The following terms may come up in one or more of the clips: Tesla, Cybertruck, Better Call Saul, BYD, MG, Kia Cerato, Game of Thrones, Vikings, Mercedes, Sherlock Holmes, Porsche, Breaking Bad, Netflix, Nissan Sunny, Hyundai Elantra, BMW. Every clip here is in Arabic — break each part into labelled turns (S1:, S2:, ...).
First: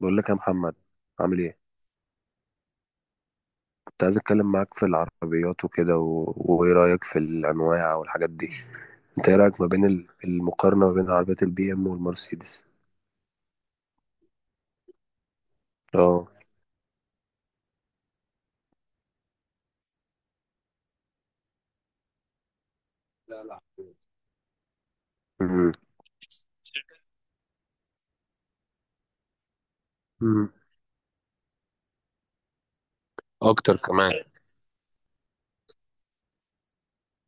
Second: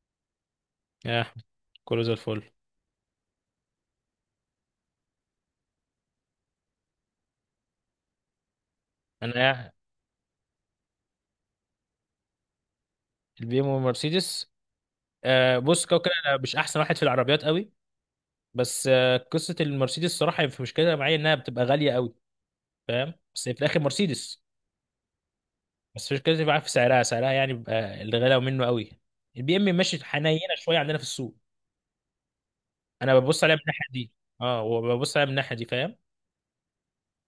S1: بقول لك يا محمد،
S2: يا
S1: عامل
S2: احمد.
S1: ايه؟
S2: كله زي الفل.
S1: كنت عايز اتكلم معاك في العربيات وكده و... وايه رايك في الانواع والحاجات دي؟ انت ايه
S2: انا
S1: رايك ما
S2: يا
S1: بين في المقارنه ما بين عربيات البي ام والمرسيدس؟
S2: البي ام والمرسيدس. بص كده كده
S1: اه.
S2: انا مش احسن واحد في العربيات قوي. بس قصه المرسيدس الصراحه في مشكله معايا انها بتبقى غاليه قوي. فاهم، بس هي في الاخر مرسيدس.
S1: امم.
S2: بس مش كده معاك في سعرها، يعني بيبقى اللي غلاوه منه قوي. البي ام ماشي حنينه
S1: مم.
S2: شويه عندنا في السوق. انا ببص عليها من
S1: اكتر
S2: الناحيه دي.
S1: كمان.
S2: اه، وببص عليها من الناحيه دي فاهم.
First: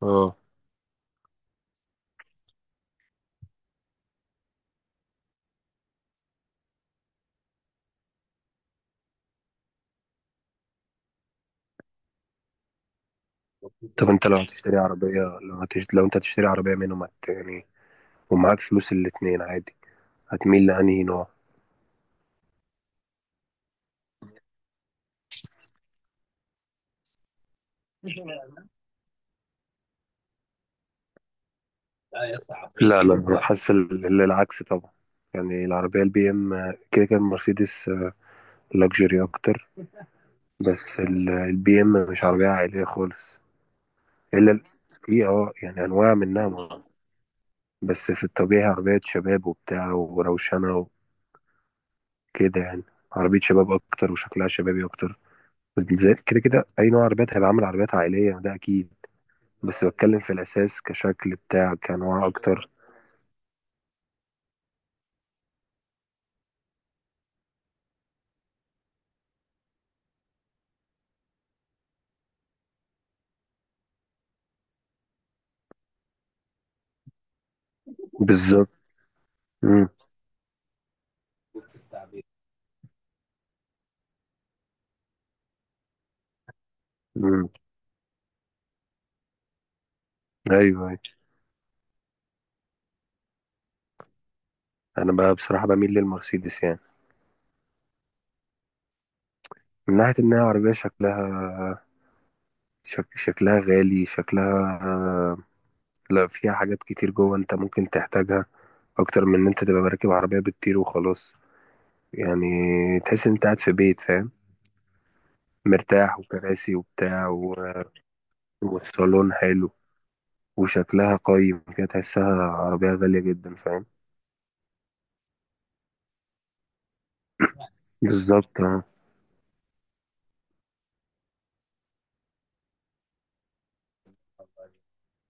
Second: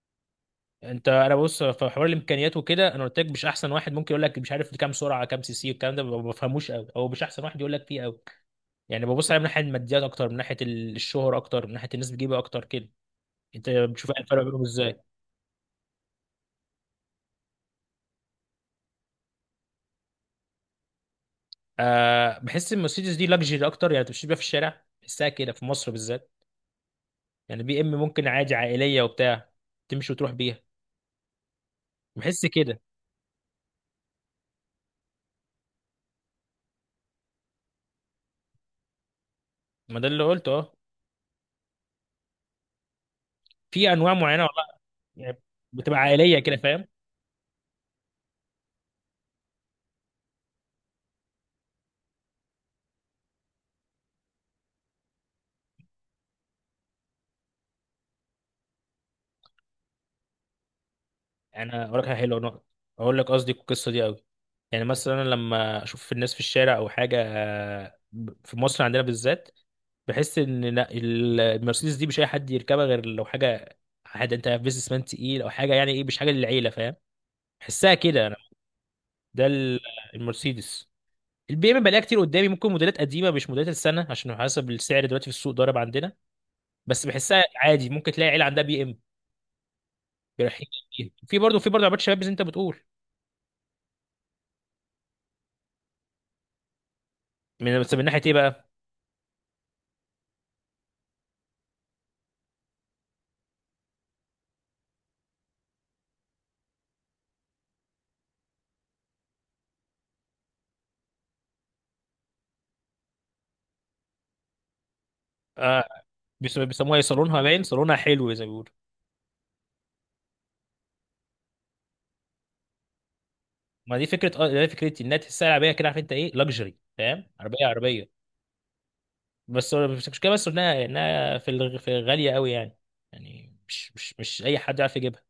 S1: اه.
S2: انا ببص في حوار الامكانيات وكده. انا قلت لك مش احسن واحد، ممكن يقول لك مش عارف كام سرعه، كام سي سي، والكلام ده ما بفهموش قوي، او مش احسن واحد يقول لك فيه قوي. يعني ببص عليها من ناحيه الماديات اكتر من ناحيه الشهر، اكتر من ناحيه الناس بتجيبها اكتر كده. انت
S1: طب
S2: بتشوف إيه
S1: انت لو
S2: الفرق بينهم
S1: هتشتري
S2: ازاي؟
S1: عربيه، لو انت هتشتري عربيه منهم، يعني ومعاك فلوس الاتنين عادي، هتميل لانهي نوع؟
S2: بحس ان المرسيدس دي لاكجري اكتر. يعني تمشي بيها في الشارع بحسها كده في مصر بالذات. يعني بي ام ممكن عادي عائليه وبتاع، تمشي وتروح بيها، بحس
S1: لا
S2: كده.
S1: لا، انا حاسس العكس طبعا. يعني العربيه البي ام كده كان مرسيدس لكجري اكتر.
S2: ما ده اللي قلته اه.
S1: بس البي ام مش عربية عائلية خالص.
S2: في انواع معينه
S1: الا ال-
S2: والله،
S1: في
S2: يعني
S1: يعني
S2: بتبقى
S1: انواع
S2: عائليه
S1: منها
S2: كده فاهم.
S1: بس في الطبيعي عربية شباب وبتاع وروشنة وكده يعني، عربية شباب اكتر وشكلها شبابي اكتر. كده كده اي نوع عربيات هيبقى عامل عربيات عائلية ده اكيد، بس بتكلم في الاساس كشكل
S2: يعني
S1: بتاع،
S2: انا اقول لك
S1: كانواع
S2: حلوه نقطه،
S1: اكتر.
S2: اقول لك قصدي القصه دي قوي. يعني مثلا أنا لما اشوف الناس في الشارع او حاجه، في مصر عندنا بالذات بحس ان لا، المرسيدس دي مش اي حد يركبها غير لو حاجه، حد انت بيزنس مان تقيل او حاجه. يعني ايه؟ مش حاجه للعيله فاهم، بحسها كده انا.
S1: بالظبط.
S2: ده ال-
S1: امم.
S2: المرسيدس. البي ام بلاقيها كتير قدامي، ممكن موديلات قديمه مش موديلات السنه، عشان حسب السعر دلوقتي في السوق ضارب عندنا. بس بحسها
S1: امم.
S2: عادي، ممكن تلاقي عيله عندها بي ام
S1: ايوه.
S2: بيرحبوا
S1: أيوة.
S2: بيها، في برضه عربيات شباب زي انت بتقول.
S1: انا بقى بصراحة بميل للمرسيدس يعني،
S2: من ناحيه ايه بقى؟
S1: من ناحية انها عربية شكلها، شكلها غالي، شكلها، لا، فيها حاجات كتير جوه انت ممكن تحتاجها اكتر من ان انت تبقى راكب عربية بتطير وخلاص يعني. تحس ان انت قاعد في بيت فاهم،
S2: آه،
S1: مرتاح وكراسي
S2: بيسموها ايه،
S1: وبتاع
S2: صالونها باين، صالونها حلو زي ما بيقولوا.
S1: والصالون حلو، وشكلها قايم كده، تحسها عربية غالية جدا فاهم.
S2: ما دي فكره، اه دي فكرتي انها تحسها عربيه كده، عارف انت ايه لاكجري، فاهم، عربيه
S1: بالظبط. اه.
S2: بس المشكله بس انها في غاليه قوي يعني. يعني مش اي حد يعرف يجيبها.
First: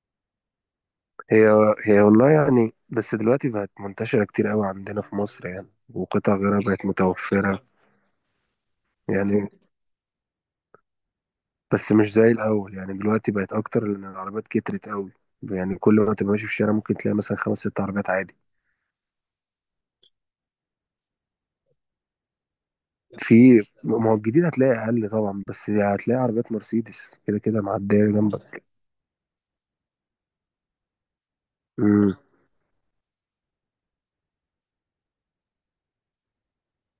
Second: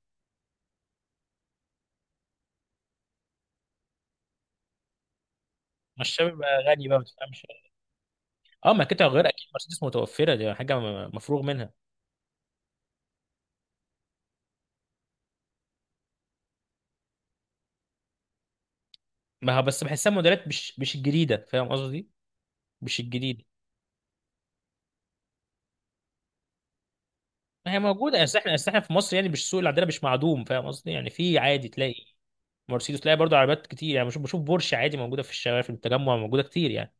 S1: هي هي والله يعني، بس دلوقتي بقت منتشرة كتير قوي عندنا في مصر يعني،
S2: ما
S1: وقطع
S2: الشباب
S1: غيرها
S2: بقى
S1: بقت
S2: غني بقى، ما تفهمش.
S1: متوفرة.
S2: اه، ما كده غير اكيد
S1: يعني
S2: مرسيدس متوفره، دي حاجه مفروغ منها.
S1: بس مش زي الأول يعني، دلوقتي بقت أكتر لأن العربيات كترت قوي. يعني كل ما تبقى ماشي في الشارع ممكن تلاقي مثلا خمس ست عربيات عادي.
S2: ما هو بس بحسها موديلات مش الجديده، فاهم قصدي؟ مش الجديده.
S1: في ما هو الجديد هتلاقي اقل طبعا، بس هتلاقي عربيات مرسيدس كده كده
S2: ما هي
S1: معديه
S2: موجوده،
S1: جنبك.
S2: اصل احنا في مصر يعني. مش السوق اللي عندنا مش معدوم، فاهم قصدي؟ يعني في، عادي تلاقي
S1: امم.
S2: مرسيدس، تلاقي برضه عربيات كتير. يعني بشوف بورش عادي موجوده في الشوارع، في التجمع موجوده كتير يعني.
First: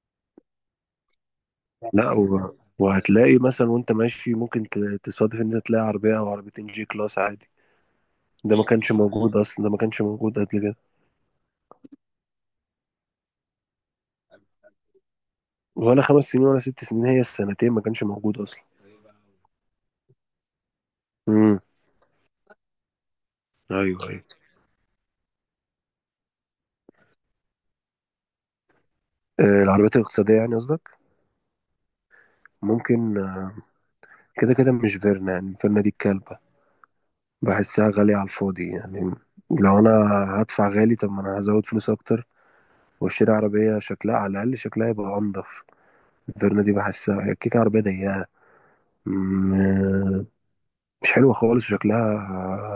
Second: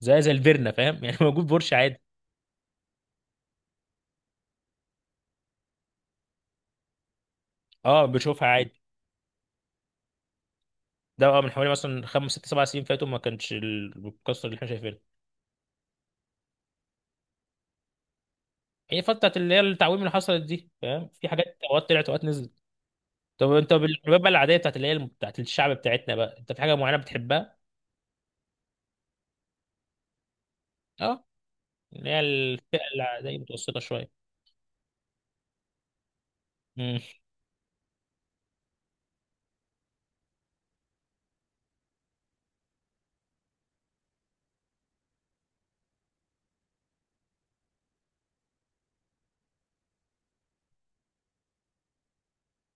S2: زي الفيرنا فاهم يعني موجود بورش عادي.
S1: لا و... وهتلاقي مثلا وانت ماشي ممكن تصادف ان انت تلاقي عربيه او عربيتين جي كلاس عادي.
S2: اه بشوفها
S1: ده ما
S2: عادي.
S1: كانش موجود اصلا، ده ما كانش موجود قبل كده.
S2: ده بقى من حوالي مثلا خمس ست سبع سنين فاتوا، ما كانش القصه اللي احنا شايفينها.
S1: ولا 5 سنين ولا 6 سنين، هي السنتين ما كانش موجود اصلا.
S2: هي فتره بتاعت اللي هي التعويم اللي حصلت دي فاهم، في حاجات
S1: امم.
S2: اوقات طلعت اوقات نزلت. طب انت
S1: ايوه.
S2: بالحباب
S1: ايوه.
S2: بقى، العاديه بتاعت اللي هي بتاعت الشعب بتاعتنا بقى، انت في حاجه معينه بتحبها؟
S1: آه، العربيات الاقتصاديه يعني قصدك؟
S2: اه، اللي هي الفئه
S1: ممكن.
S2: العاديه متوسطه شويه.
S1: كده كده مش فيرنا يعني. فيرنا دي الكلبه،
S2: امم
S1: بحسها غاليه على الفاضي يعني. لو انا هدفع غالي، طب ما انا هزود فلوس اكتر واشتري عربية شكلها على الأقل، شكلها يبقى أنضف. فيرنا دي بحسها هي كيكة، عربية ضيقة، م- مش حلوة خالص، شكلها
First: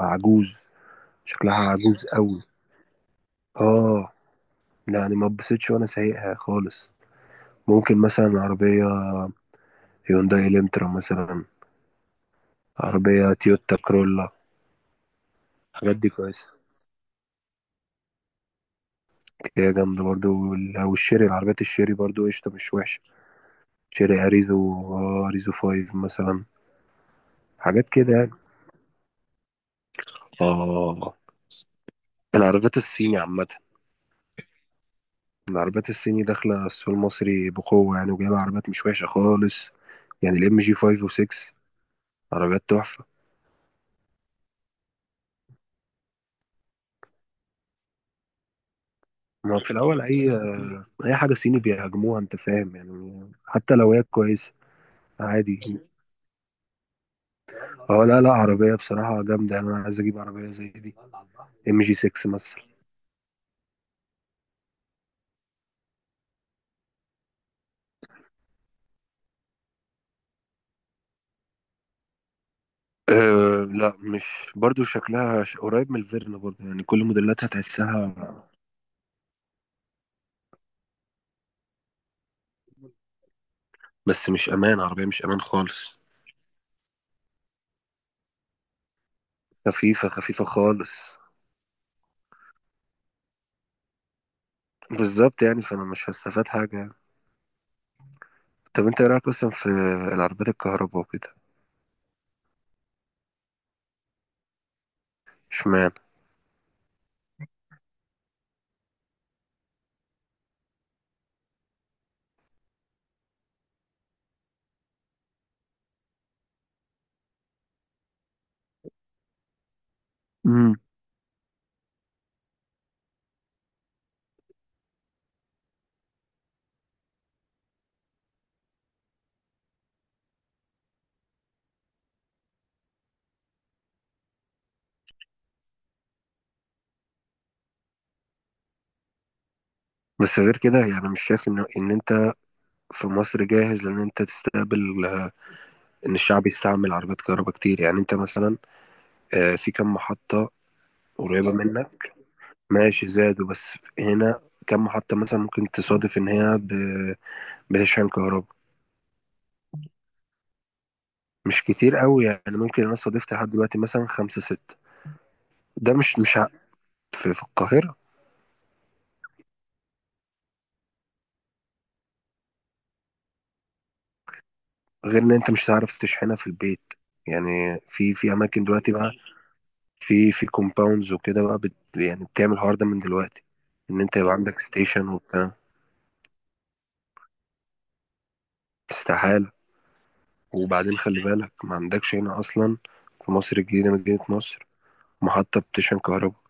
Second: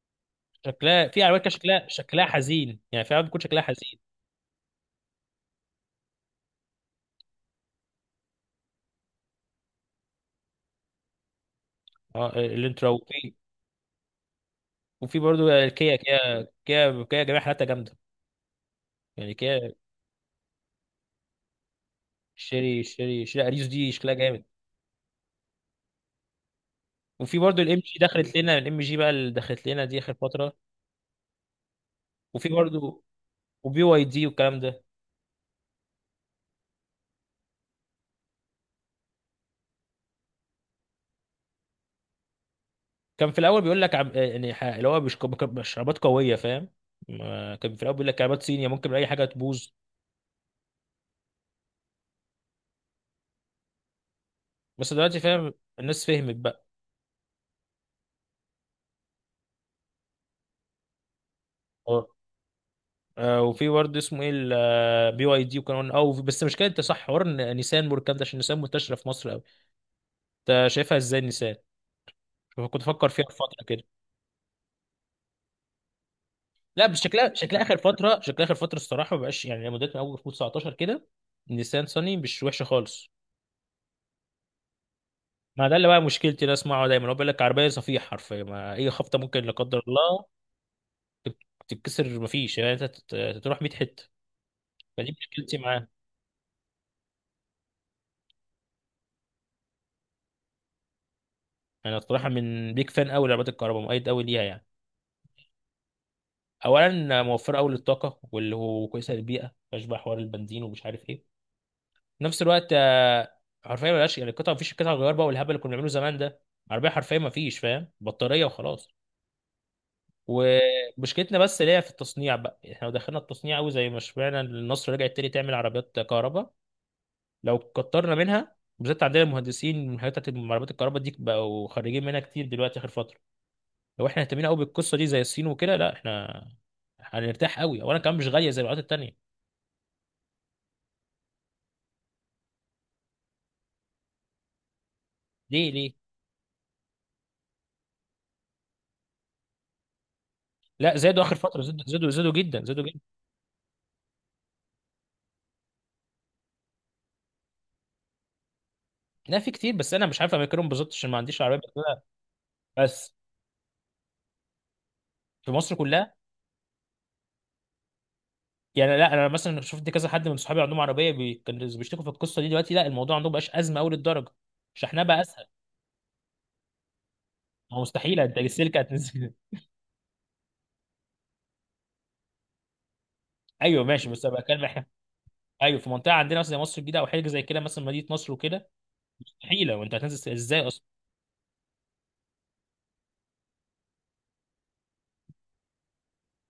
S1: عجوز.
S2: شكلها، في عربيات كده
S1: شكلها
S2: شكلها،
S1: عجوز قوي.
S2: حزين. يعني في عربيات بتكون شكلها حزين.
S1: اه، يعني ما اتبسطش وانا سايقها خالص. ممكن مثلا عربية هيونداي الانترا مثلا،
S2: اه الانترا،
S1: عربية
S2: وفي
S1: تويوتا كرولا.
S2: وفي برضه كيا
S1: الحاجات دي
S2: كيا
S1: كويسة.
S2: كيا كيا جميع حالاتها جامده. يعني
S1: هي
S2: كيا.
S1: جامدة برضو والشيري، العربيات الشيري برضو قشطة مش
S2: شيري
S1: وحشة.
S2: شيري شيري اريوس دي شكلها
S1: شيري
S2: جامد.
S1: أريزو، أريزو فايف مثلا،
S2: وفي برضو الام
S1: حاجات
S2: جي،
S1: كده يعني.
S2: دخلت لنا الام جي بقى اللي دخلت لنا دي اخر فتره.
S1: اه.
S2: وفي
S1: العربيات
S2: برضو
S1: الصيني عامة،
S2: وبي واي دي والكلام ده.
S1: العربيات الصيني داخلة السوق المصري بقوة، يعني وجايبة عربيات مش وحشة خالص. يعني الام جي 5 و6 عربيات تحفة.
S2: كان في الاول بيقول لك عم... آه، يعني اللي هو مش مشروبات قويه، فاهم؟ ما كان في الاول بيقول لك كعبات صينيه ممكن باي حاجه
S1: ما
S2: تبوظ.
S1: في الأول، أي حاجة صيني بيهاجموها أنت فاهم، يعني حتى لو هي كويسة.
S2: بس دلوقتي فاهم،
S1: عادي.
S2: الناس فهمت بقى.
S1: اه، لا لا، عربية بصراحة جامدة يعني، أنا عايز أجيب عربية زي دي، ام جي
S2: اه
S1: 6 مثلا.
S2: وفي برضه اسمه ايه، بي واي دي وكان او. بس مش كده، انت صح حوار إن نيسان والكلام ده، عشان نيسان منتشره في مصر قوي. انت شايفها ازاي نيسان؟ شوف، كنت بفكر فيها في
S1: أه
S2: فتره كده.
S1: لا، مش برضو، شكلها قريب من الفيرنا برضو، يعني
S2: لا بس
S1: كل
S2: شكلها،
S1: موديلاتها
S2: شكلها اخر
S1: تحسها.
S2: فتره شكلها اخر فتره الصراحه ما بقاش، يعني موديلات من اول 2019 كده. نيسان صني مش وحشه خالص.
S1: بس مش امان، عربية مش امان
S2: ما ده اللي
S1: خالص،
S2: بقى مشكلتي، ده اسمعه دايما، هو بيقول لك عربيه صفيح حرفيا، ما اي خبطه ممكن لا قدر
S1: خفيفة
S2: الله
S1: خفيفة خالص.
S2: تتكسر، ما فيش يعني انت تروح 100 حته. فدي
S1: بالظبط
S2: مشكلتي
S1: يعني، فانا
S2: معاه.
S1: مش هستفاد حاجة. طب انت ايه رايك اصلا في العربيات الكهرباء وكده؟
S2: انا الصراحه من بيك فان قوي لعربيات الكهرباء، مؤيد قوي ليها يعني.
S1: اشمعنى؟
S2: اولا موفره قوي للطاقه، واللي هو كويسه للبيئه، مفيهاش بقى حوار البنزين ومش عارف ايه. في نفس الوقت، حرفيا ملهاش يعني القطع، مفيش قطع غيار بقى والهبل اللي كنا بنعمله زمان ده. عربيه حرفيا مفيش فاهم، بطاريه وخلاص.
S1: امم.
S2: ومشكلتنا بس اللي هي في التصنيع بقى. احنا لو دخلنا التصنيع قوي، زي ما سمعنا إن النصر رجعت تاني تعمل عربيات كهرباء، لو كترنا منها، بالذات عندنا المهندسين من حاجات بتاعت عربيات الكهرباء دي بقوا خريجين منها كتير دلوقتي اخر فتره. لو احنا اهتمينا قوي بالقصه دي زي الصين وكده، لا احنا هنرتاح قوي، وانا كمان مش غاليه زي العربيات التانيه.
S1: بس غير كده يعني، مش شايف ان انت في مصر جاهز لان انت تستقبل
S2: ليه ليه؟
S1: ان الشعب يستعمل عربيات كهرباء كتير. يعني انت مثلا، في كم محطة
S2: لا زادوا اخر
S1: قريبة
S2: فتره، زادوا زادوا
S1: منك؟
S2: زادوا جدا،
S1: ماشي زادوا، بس هنا كم محطة مثلا ممكن تصادف ان هي بتشحن كهرباء؟
S2: لا في كتير، بس انا مش عارف اماكنهم بالظبط عشان ما عنديش عربيه.
S1: مش كتير قوي يعني، ممكن انا
S2: بس
S1: صادفت لحد دلوقتي مثلا خمسة ستة.
S2: في مصر
S1: ده
S2: كلها
S1: مش مش ع- في، في القاهرة.
S2: يعني. لا انا مثلا شفت كذا حد من صحابي عندهم عربيه كانوا بيشتكوا في القصه دي. دلوقتي لا، الموضوع عندهم بقاش ازمه قوي للدرجه، شحنها بقى
S1: غير ان
S2: اسهل.
S1: انت مش هتعرف تشحنها في البيت.
S2: ما
S1: يعني
S2: هو
S1: في
S2: مستحيل
S1: في
S2: انت
S1: اماكن
S2: السلك
S1: دلوقتي بقى،
S2: هتنزل.
S1: في كومباوندز وكده بقى، يعني بتعمل الحوار ده من دلوقتي،
S2: ايوه
S1: ان
S2: ماشي،
S1: انت
S2: بس
S1: يبقى
S2: ابقى
S1: عندك
S2: اكلم احنا.
S1: ستيشن وبتاع.
S2: ايوه في منطقه عندنا مثلا زي مصر الجديده، او حاجه زي كده مثلا مدينه نصر وكده،
S1: استحالة.
S2: مستحيله. وانت هتنزل ازاي اصلا؟
S1: وبعدين خلي بالك، ما عندكش هنا اصلا في مصر الجديدة مدينة نصر محطة بتشحن كهرباء،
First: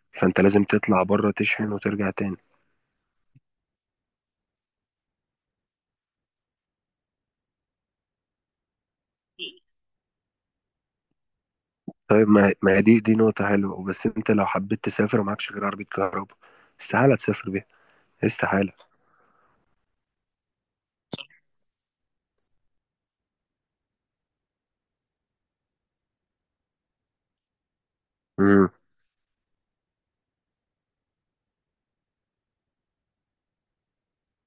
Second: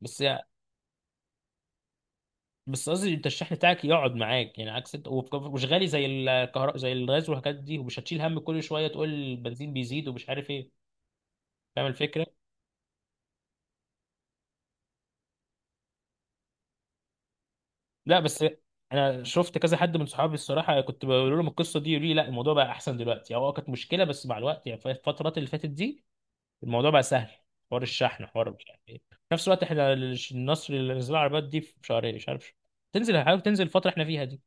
S2: بس
S1: فانت
S2: يع-
S1: لازم تطلع بره تشحن وترجع تاني.
S2: بس قصدي انت الشحن بتاعك يقعد معاك، يعني عكس ومش غالي زي الكهرباء، زي الغاز والحاجات دي، ومش هتشيل هم كل شويه تقول البنزين بيزيد ومش عارف ايه. فاهم الفكره؟
S1: طيب، ما هي دي نقطة حلوة، بس انت لو حبيت تسافر ومعكش غير عربية كهرباء استحالة تسافر بيها.
S2: لا بس
S1: استحالة.
S2: انا شفت كذا حد من صحابي الصراحه، كنت بقول لهم القصه دي يقولوا لي لا الموضوع بقى احسن دلوقتي، هو كانت مشكله بس مع الوقت يعني في الفترات اللي فاتت دي الموضوع بقى سهل. حوار الشحن، حوار مش
S1: امم.
S2: عارف ايه. في نفس الوقت احنا النصر اللي نزل العربيات دي في شهرين مش عارف، تنزل، حاول تنزل الفتره احنا فيها دي.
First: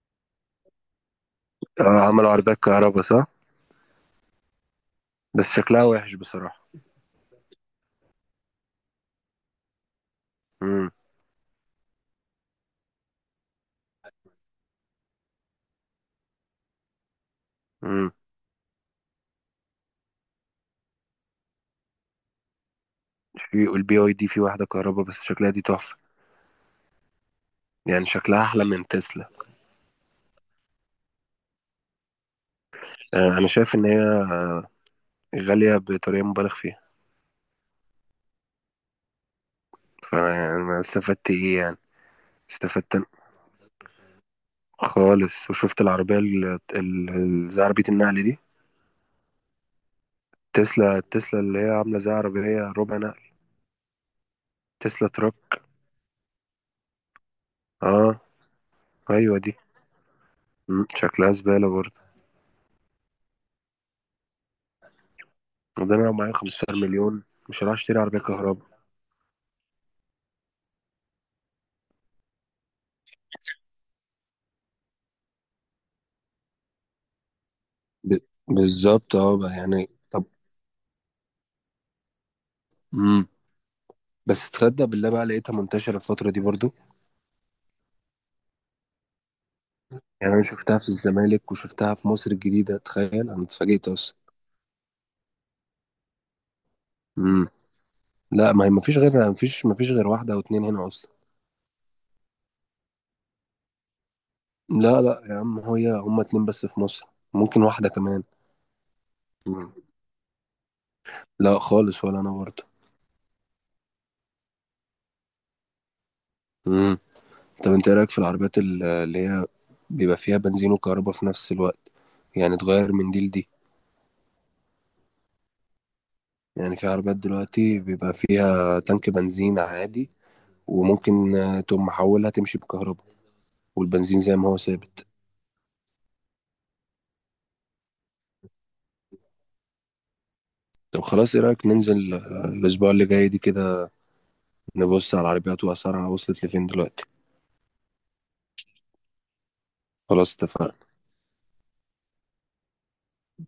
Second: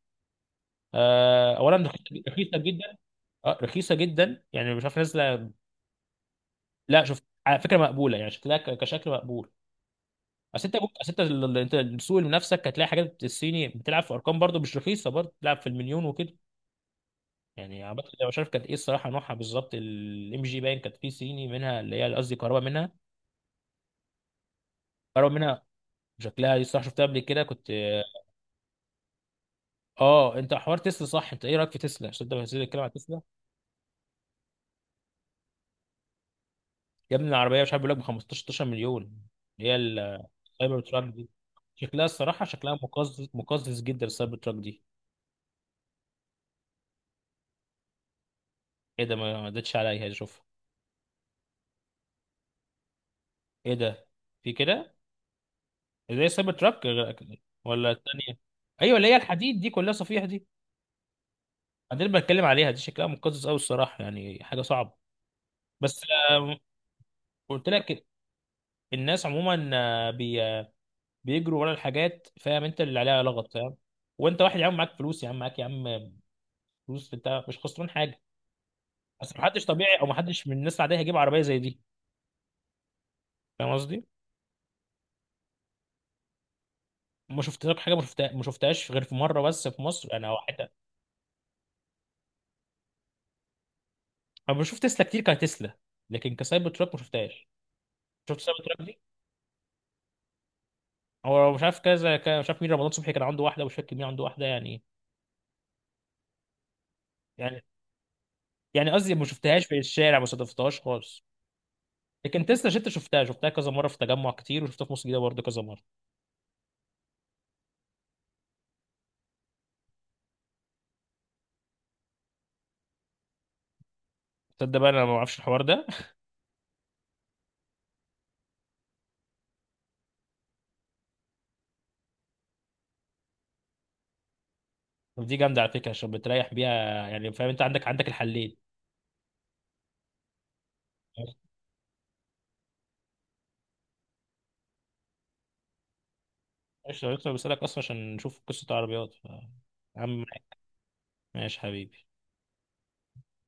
S2: آه، اولا
S1: اه
S2: رخيصه،
S1: عملوا
S2: رخيصة
S1: عربيات
S2: جدا
S1: كهرباء صح،
S2: اه رخيصه جدا يعني، مش عارف
S1: بس
S2: نازله.
S1: شكلها وحش بصراحة.
S2: لا شوف، على فكره مقبوله، يعني شكلها كشكل مقبول. اصل انت
S1: امم.
S2: انت السوق لنفسك هتلاقي حاجات الصيني بتلعب في ارقام، برضو مش رخيصه، برضو بتلعب في المليون وكده. يعني عامة
S1: امم.
S2: انا مش عارف كانت ايه الصراحه نوعها بالظبط. الام جي باين، كانت في صيني منها اللي هي قصدي كهرباء منها،
S1: في البي اي دي في واحدة كهرباء بس
S2: كهرباء
S1: شكلها دي
S2: منها
S1: تحفة،
S2: شكلها دي الصراحه شفتها قبل كده كنت.
S1: يعني شكلها أحلى من تسلا.
S2: اه، انت حوار تسلا صح، انت ايه رايك في تسلا عشان انت بتنزل تتكلم عن تسلا؟
S1: آه، أنا شايف إن هي غالية بطريقة مبالغ فيها،
S2: يا ابني العربيه مش عارف، بيقول لك ب 15 16 مليون، اللي هي السايبر
S1: فأنا
S2: تراك دي.
S1: استفدت إيه يعني؟
S2: شكلها الصراحه، شكلها
S1: استفدت
S2: مقزز، مقزز جدا السايبر تراك دي.
S1: خالص. وشفت العربية زي عربية النقل دي،
S2: ايه ده، ما عدتش عليا اشوفها.
S1: تسلا، تسلا اللي هي عاملة زي عربية ربع نقل،
S2: ايه ده، في كده
S1: تسلا تراك.
S2: زي السايبر تراك ولا
S1: اه.
S2: الثانيه؟ ايوه اللي هي
S1: أيوة دي.
S2: الحديد دي كلها صفيح دي.
S1: مم، شكلها زبالة برضه.
S2: دي اللي بتكلم عليها دي، شكلها مقزز قوي الصراحه، يعني حاجه صعبه.
S1: وده
S2: بس
S1: أنا لو معايا
S2: آه،
S1: 15 مليون مش
S2: قلت
S1: هروح أشتري
S2: لك
S1: عربية كهرباء.
S2: الناس عموما، آه، بي آه، بيجروا ورا الحاجات فاهم، انت اللي عليها لغط فاهم. وانت واحد يا عم معاك فلوس، يا عم معاك يا عم فلوس، انت مش خسران
S1: ب...
S2: حاجه.
S1: بالظبط،
S2: بس
S1: اه بقى،
S2: محدش
S1: يعني
S2: طبيعي، او
S1: طب.
S2: محدش من الناس العاديه هيجيب عربيه زي دي،
S1: مم.
S2: فاهم قصدي.
S1: بس تصدق بالله، بقى لقيتها منتشرة الفترة دي برضو،
S2: ما شفت لك حاجه، ما شفتها، ما شفتهاش غير في مره بس في مصر انا،
S1: يعني
S2: او
S1: انا
S2: حتى.
S1: شفتها في الزمالك وشفتها في مصر الجديده، تخيل، انا اتفاجئت اصلا.
S2: انا بشوف تسلا كتير كتسلا، لكن كسايبر تراك ما
S1: امم.
S2: شفتهاش. شفت
S1: لا،
S2: سايبر
S1: ما هي
S2: تراك دي؟
S1: ما فيش غير واحده او اتنين هنا اصلا.
S2: هو مش عارف، كذا مش عارف مين، رمضان صبحي كان عنده واحده ومش فاكر مين عنده واحده يعني.
S1: لا لا يا عم، هي هما اتنين بس في مصر، ممكن
S2: يعني
S1: واحده كمان.
S2: يعني قصدي ما شفتهاش
S1: مم.
S2: في الشارع، ما صادفتهاش خالص.
S1: لا خالص، ولا انا
S2: لكن
S1: برضه.
S2: تسلا شفتها، كذا مره في تجمع كتير، وشفتها في مصر الجديده برضه كذا مره.
S1: امم. طب انت ايه رايك في العربيات اللي هي بيبقى فيها بنزين وكهرباء في نفس الوقت؟ يعني تغير من دي لدي.
S2: تصدق بقى انا ما اعرفش الحوار ده.
S1: يعني في عربيات دلوقتي بيبقى فيها تانك بنزين عادي، وممكن تقوم محولها تمشي بكهرباء والبنزين زي ما هو ثابت.
S2: طب دي جامده على فكره، عشان بتريح بيها، يعني فاهم انت عندك، الحلين.
S1: طب خلاص، ايه رأيك ننزل الأسبوع اللي جاي دي كده، نبص على العربيات وأسعارها وصلت لفين دلوقتي؟
S2: ماشي، أنا لسه بسالك اصلا عشان نشوف قصه عربيات يا عم.
S1: خلاص، اتفقنا.
S2: ماشي حبيبي.